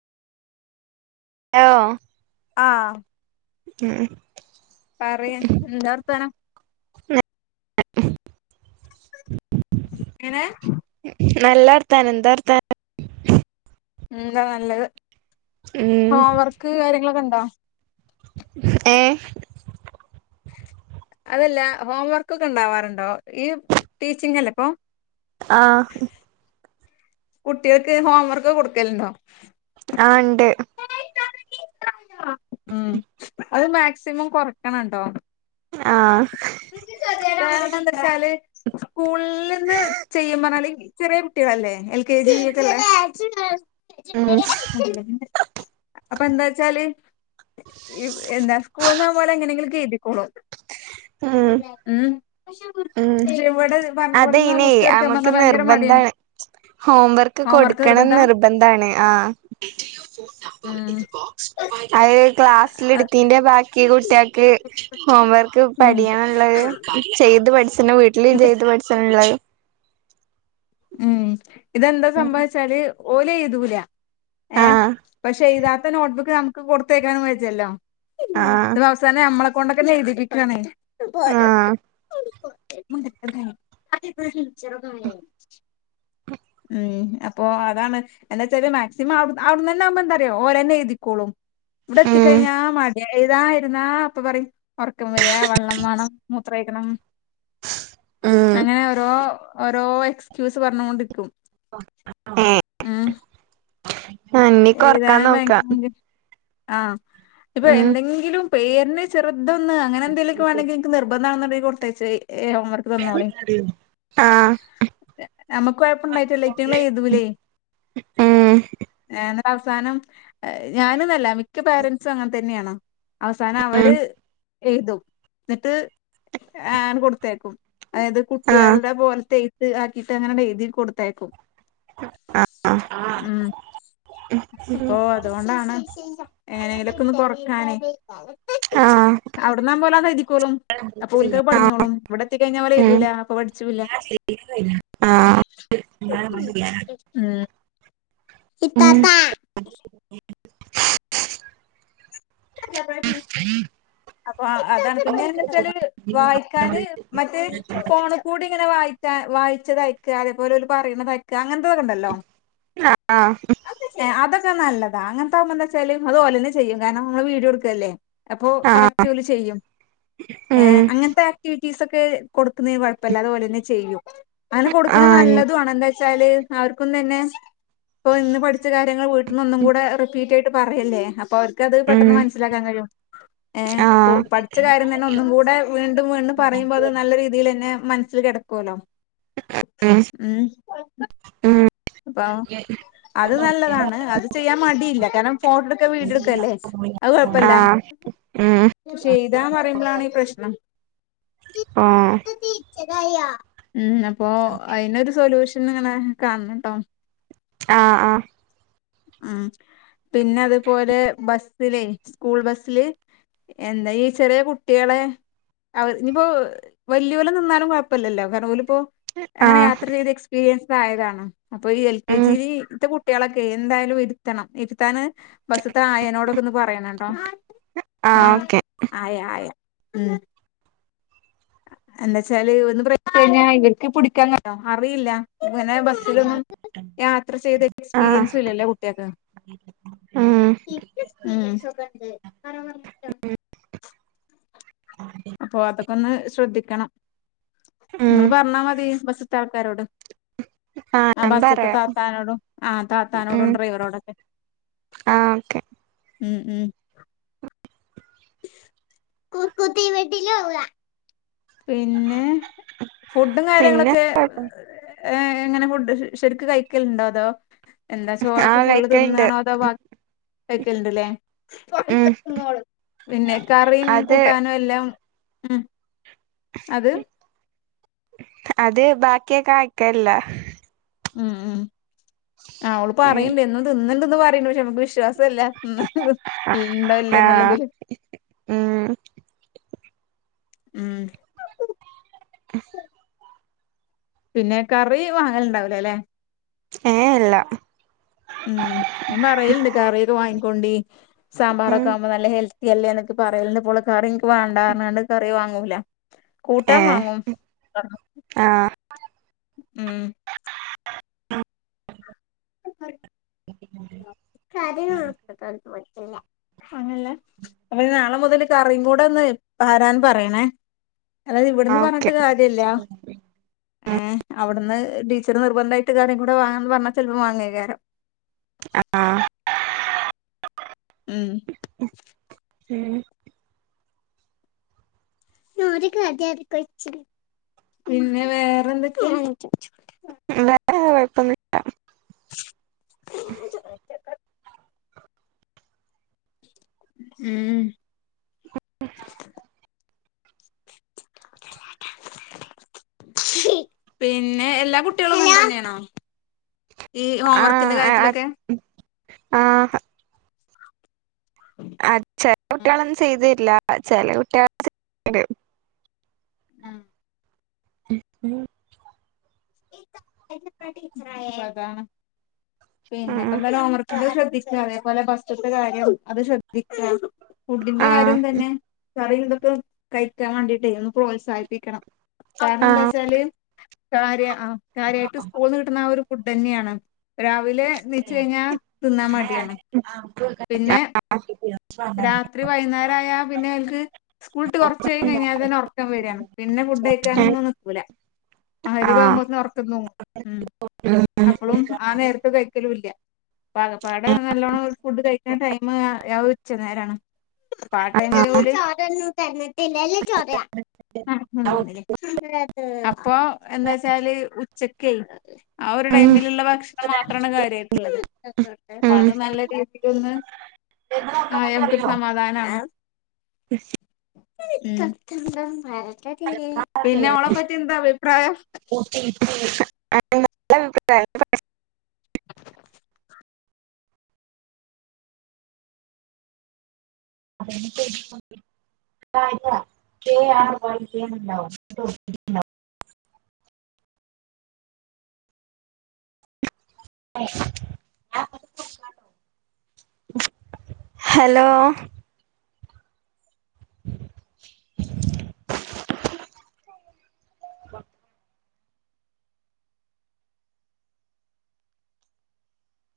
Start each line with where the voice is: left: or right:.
right: ആ
left: ആഹ്
right: ഉം
left: പറയ് ന്താവർത്താനം
right: [unintelligible]
left: [unintelligible] എങ്ങനെ
right: നല്ല അർത്താനം എന്താർത്താനം
left: എന്താ നല്ലത്
right: ഉം
left: ഹോം വർക്ക് കാര്യങ്ങളൊക്കെ ണ്ടോ
right: ഏ
left: അതല്ല ഹോം വർക്ക്ക്കെ ഉണ്ടാവാറുണ്ടോ ഈ ടീച്ചിങ് അല്ലേപ്പൊ
right: ആഹ്
left: കുട്ടികൾക്ക് ഹോം വർക്ക് കൊടുക്കല് ണ്ടോ
right: ആ ണ്ട്
left: ഉം അത് മാക്സിമം കൊറക്കണംട്ടോ
right: ആ
left: കാരണം എന്ത വെച്ചാല് സ്കൂളി ന്ന് ചെയ്യൻ പറഞ്ഞാല് ചെറിയ കുട്ടിയേ ളല്ലേ
right: ഉം
left: [unintelligible] അപ്പൊ എന്താച്ചാല് എന്താ സ്കൂൾന്ന് അത്‌ പോലെ എങ്ങനെങ്കിലും എയ്തിക്കോളും
right: ഉം
left: ഉം പക്ഷെ
right: ഉം
left: ഇജ്ജ് വിടെ പറ ഇവിട് ന്ന്
right: അതെയ്നെ
left: പുസ്തകം എടുക്കാ പറന്നാ ഭയങ്കര മടിയാണ്
right: ഹോം വർക്ക്
left: ഹോംവർക്ക്
right: കൊടുക്കണം
left: നിർബന്ധാ
right: നിർബന്ധാണ് ആ
left: ഉം
right: അത് ക്ലാസ്സി ൽ
left: ഒരു
right: ഇട്ത്തീന്റെ ബാക്കി കുട്ടിയേ ൾക്ക് ഹോംവർക്ക് പഠിയ
left: മിനിറ്റ്
right: ള്ളത് ചെയ്ത് പഠിച്ചണ് വീട്ടിലും ചെയ്ത് പഠിച്ച് ന് ല്ലേ
left: ഉം ഇതെന്താ സംഭവച്ചാല് ഓല് എഴുതൂ ല ഏഹ്
right: ആഹ്
left: പക്ഷെ എയ്താ ത്ത നോട്ട്ബുക്ക് നമുക്ക് കൊടുത്തേക്കാനും വെജ്ജാല്ലോ ഇ
right: ആഹ്
left: ത വസാനം നമ്മളെ കൊണ്ടൊക്കെ എഴു തിപ്പിക്കാ ണേ
right: ആഹ്
left: [unintelligible] ചെറു തുണി
right: [inaudible]
left: ഉം അപ്പൊ അതാണ് എന്താച്ചല് മാക്സിമം അവിടുന്നൊവുമ്പോ എന്താറിയോ ഓരന്നെ എഴുതിക്കോളും ഇവിടെ
right: ഉം
left: എത്തിക്കഴിഞ്ഞാ മടി എയ് തായിരുന്നാ അപ്പൊ പറിം ഉറക്കം വരിയാ വള്ളം വാ ണം മൂത്രയി ക്കണം
right: ഉം
left: അങ്ങനെ ഓരോ ഓരോ എക്സ്ക്യൂസ് പറഞ് കൊണ്ട് ക്കും
right: ഏ
left: ഉം
right: ഇനിക്ക് ഒറക്കാൻ
left: ഏതാനും
right: നോക്കാം
left: ഭയങ്കര ആഹ് ഇപ്പൊ
right: ഉം
left: എന്തെങ്കിലും പേരിന് ചെറുത് ത്ന്ന് അങ്ങനെ എന്തെലുമൊക്കെ വേണെങ്കി നിങ്ങക്ക് നിർബന്ധമാണെങ്കിൽ കൊടുത്ത് അയോച്ചോ ഹോം വർക്ക് തന്നോളി
right: ആഹ്
left: നമുക്ക് കൊഴപ്പണ്ടായിട്ടല്ലാ ഇതങ്ങള് എഴുതൂലേ
right: ഉം
left: എന്നിട്ട് അവസാനം ഞാനനല്ല മിക്ക പേരൻറ്സും അങ്ങനെ തന്നെയാണ് അവസാനം
right: ഉം
left: അവര് എഴുതും എന്നിട്ട് ആഹ് കൊടുത്തേക്കും അതായത്
right: ആഹ്
left: കുട്ടികളുടെ പോലത്തേ ഇത് ആക്കിട്ട് അങ്ങനെ എഴുതി കൊടുത്തയക്കും ഉം അപ്പൊ അതുകൊണ്ടാണ് എങ്ങനെങ്കിലുംക്കെ ഒന്ന് കൊറക്കാനേ
right: ആഹ്
left: അവിടന്നാപോലാ എഴുതിക്കൊളും അപ്പൊ ഓൾക്ക് പഠിഞ്ഞോളും ഇവിടെ എത്തിക്കഴിഞ്ഞാൽ
right: ഉം
left: എഴുതൂല അപ്പൊ പഠിച്ചുല്ല
right: ആഹ് ഉം
left: [unintelligible] [unintelligible] അപ്പോ അതാണ് പിന്നെ എന്നിട്ട് വായിക്കാന് മറ്റേ ഫോണ് കൂടി ഇങ്ങനെ വായി ക്കാൻ വായിച്ചതയക്കാം അതേപലെ ഒരു പറയുന്നത് അയക്കാം അങ്ങന എന്തോന്ന്ണ്ടല്ലോ
right: ആഹ്
left: അത് ക്കേ നല്ലത് ആണ്‌ അങ്ങനത്തെകുമ്പം എന്ത് വെച്ചാലും അത് ഓള് തന്നെ ചെയ്യും കാരണം വീഡിയോ എടുക്കല്ലേ അപ്പോ
right: ആഹ്
left: കറക്റ്റ് ഇവള് ചെയ്യും
right: ഉം
left: അങ്ങനത്തെ ആക്ടിവി വിറ്റിസ് ഒക്കെ കൊടുക്കുന്നതിന് കുഴപ്പമില്ല അതുപോലെ തന്നെ ചെയ്യും അങ്ങനെ കൊടുക്കണ
right: ആഹ്
left: നല്ലതും ആണും എന്താ വെച്ചാല് അവർക്കും തന്നെ ഇപ്പൊ ഇന്ന് പഠിച്ച കാര്യങ്ങൾ വീട്ടിൽന്ന് ഒന്നും കൂടെ റിപ്പീറ്റ് ആയി ട്ട് പറയല്ലേ അപ്പൊ അവർക്കത്
right: ഉം
left: പെട്ടെന്ന് മനസിലാക്കാൻ കഴിയും ഏഹ് ഇപ്പൊ
right: ആഹ്
left: പഠിച്ച കാര്യം തന്നെ ഒന്നും കൂടെ വീണ്ടും വീണ്ടും പറയുമ്പോ അത് നല്ല രീതിയിൽ തന്നെ മനസ്സിൽ കിടക്കലോ ഉം
right: ഉം
left: അപ്പ അത് നല്ലതാണ് അത് ചെയ്യാൻ മടിയില്ല കാരണം ഫോട്ടോ എടുക്കാ വീഡിയോ എടുക്കല്ലേ അത്
right: ഉം
left: കൊഴപ്പല്ല
right: ആഹ് ഉം
left: ചെയ്താന്ന് പറയുമ്പോളാണ് ഈ പ്രശ്നം
right: ആഹ്
left: ഉം അപ്പൊ അയിന് ഒരു സൊല്യൂഷൻ ഇങ്ങനെ കാണണട്ടോ
right: ആഹ് ആഹ്
left: ഉം പിന്നെ അതുപോലെ ബസ്സിലേ സ്കൂൾ ബസില് എന്താ ഈ ചെറിയ കുട്ടികളെ ഇനിപ്പോ വല്യ പോലെ നിന്നാലും കുഴപ്പമില്ലല്ലോ കാരണം അപ്പോ അങ്ങനെ
right: ആഹ്
left: യാത്ര ചെയ്ത എക്സ്പീരിയൻസ് ആയതാണ് അപ്പൊ ഈ എൽ കെ
right: ഉം
left: ജി ഇത്തെ കുട്ടികളൊക്കെ എന്തായാലും ഇരുത്തണം ഇരുത്താന് ബസത്തെ ആയനോടൊക്കെ ഒന്ന് പറയണണ്ടോ
right: ആഹ്
left: ആയ
right: ഓക്കെ
left: ആയ ആയ ഉം എന്താച്ചാല് ഒന്ന് ബ്രേക്ക്‌ പിടിച്ചാൽ ഇവർക്ക് പിടിക്കാൻ അറിയില്ല ഇങ്ങനെ ബസ്സിലൊന്നും യാത്ര ചെയ്ത
right: ആഹ്
left: എക്സ്പീരിയൻസ്‌ല്ലല്ലോ കുട്ടികൾക്ക്
right: ഉം
left: ഉം അപ്പൊ അതൊക്കെ ഒന്ന് ശ്രദ്ധിക്കണം
right: ഉം
left: നിങ്ങള് പറഞ്ഞാൽ മതി ബ സിലെ ആൾക്കാരോട്
right: ആഹ്
left: ആ
right: ഞാൻ
left: ബസ്സത്തെ
right: പറയാം
left: താത്താനോടും ആഹ്
right: ഉം
left: താത്താനോടും ഡ്രൈവറോടൊക്കെ
right: ആഹ് ഓക്കെ
left: ഉം ഉം [unintelligible] പിന്നെ ഫുഡും
right: പിന്നെ
left: കാര്യങ്ങളൊക്കെ ഏഹ് എങ്ങനെ ഫുഡ് ശരിക്കും കഴിക്കലുണ്ടോ അതോ എന്താ ചോറൊക്കെ
right: ആഹ്
left: ഫുള്ള്
right: കഴിക്കല്ണ്ട്
left: തിന്നാണോ അതോ ബാ വെക്കലുണ്ട്ല്ലേ
right: ഉം
left: പിന്നെ കറിയും
right: അത്
left: കൂട്ടാനും എല്ലാം ഉം അത്
right: അത് ബാക്കിയൊക്കെ അയിക്കലില്ല
left: ഉം ഉം അവള്
right: ഉം
left: പറയ് ണ്ട് തിന്നുണ്ട്‌ പറയ പക്ഷെ നമുക്ക് വിശ്വാസം ല്ല ണ്ടോ ഇല്ല
right: ആഹ്
left: എന്നുള്ളത്
right: ഉം
left: ഉം
right: എ [inaudible]
left: പിന്നെ കറി വാങ്ങല് ഉണ്ടാവൽ ല്ല ല്ലെ
right: ഏഹ് ഇല്ല
left: ഉം ഞാൻ പറയലണ്ട് കറിയൊക്കെ വാങ്ങിക്കോണ്ടി
right: ഉം
left: സാമ്പാറൊക്കെ ആകുമ്പോ നല്ല ഹെൽത്തി അല്ലേ പറയലുണ്ട് ഇപ്പോള് കറി എനിക്ക് വേണ്ടാന്നു പറഞ്ഞണ്ട് കറി വാങ്ങൂല കൂട്ടാൻ
right: ഏഹ്
left: വാങ്ങും
right: ആഹ്
left: ഉം കരി നത് അ പറ്റില്ല [unintelligible] അങ്ങനല്ലേ അപ്പ നാളെ മുതൽ കറിയും കൂടെ ഒന്ന് പാരാൻ പറയണേ അതായത് ഇവിടുന്ന് പറഞ്ഞിട്ട്
right: ഓക്കെ
left: കാര്യല്ല ഏഹ അവിടുന്ന് ടീച്ചർ നിർബന്ധമായിട്ട് കറി കൂടെ വാങ്ങാണം ന്നു പറഞ്ഞാ ചിലപ്പോ വാങ്ങിയ്കാരം
right: ആഹ
left: ഉം
right: ഉം
left: നോ പിന്നെ വേറെന്തൊ
right: വേറെ കുഴപ്പന്നുല്ല
left: [inaudible] ഉം
right: [inaudible]
left: പിന്നെ എല്ലാ കുട്ടികളും ഇങ്ങനെ തന്നെയാണോ ഈ ഹോംവർക്കിന്റെ കാര്യത്തിലൊക്കെ
right: ആഹ ആ ചെല
left: ഉം
right: കുട്ടികളൊന്നും ചെയ്ത് വരില്ല ചെല കുട്ടികൾ
left: ആഹ
right: [inaudible]
left: [inaudible] പിന്നെപ്പോ
right: ഉം
left: എന്താലും ഹോം വർക്കിന്റെ ശ്രദ്ധിക്ക അതേപോലെ ബസ്റ്റ്ത്തെ കാര്യം അത് ശ്രദ്ധിക്കുക ഫുഡിന്റെ
right: ആഹ്
left: കാര്യം തന്നെ കറി ഇതൊക്കെ കഴിക്കാൻ വേണ്ടിട്ടെ ഒന്ന് പ്രോത്സാഹിപ്പിക്കണം കാരണം എന്താ
right: ആഹ്
left: ച്ചാല് കാര്യ ആ കാര്യമായിട്ട് സ്കൂള്ന്ന് കിട്ടണ ഫുഡ്ന്നെയാണ് രാവിലെ നീച്ചു കഴിഞ്ഞാൽ തിന്നാൻ മടിയാണ് പിന്നെ
right: [inaudible]
left: രാത്രി വൈകുന്നേര ആയ പിന്നെ ഓല്ക്ക് സ്കൂളിട്ട്കുറച്ച് കഴിഞ്ഞാൽ തന്നെ ഉറക്കം വരാണ് പിന്നെ ഫുഡ്ഴി
right: ഏഹ്
left: ക്കാനന്നും നിക്കൂല ആ
right: ആഹ്
left: മഗ്‌രിബകുമ്പോത്തിനു ഉറക്കം തൂങ്ങും ഉം
right: ഉം
left: അപ്പളും ആ നേരത്തെ കഴിക്കലും ഇല്ല ആകപ്പാടെ നല്ലോണം ഫുഡ് കഴിക്കണ ടൈം ഉച്ച നേരാണ് ചോരൊന്നും തന്നിട്ടില്ലല്ല ചോര [unintelligible] ആ അ അപ്പൊ എന്താ വച്ചാല് ഉച്ചക്ക് ആ ഒരു
right: ഉം
left: ടൈമിലുള്ള ഭക്ഷണം മാത്രമാണ് കാര്യമായിട്ടുള്ളത് അപ്പ
right: ഉം
left: അത് നല്ല രീതിലൊന്നു ആഹനമുക്കൊരു സമാധാനമാണ് ഉം പിന്നെ അവളെ പറ്റി എന്താ അഭിപ്രായം
right: ആ നല്ല അഭിപ്രായ അത ത കേണ്ടാവും [unintelligible] ആ പ കാട്ട [unintelligible] ഹലോ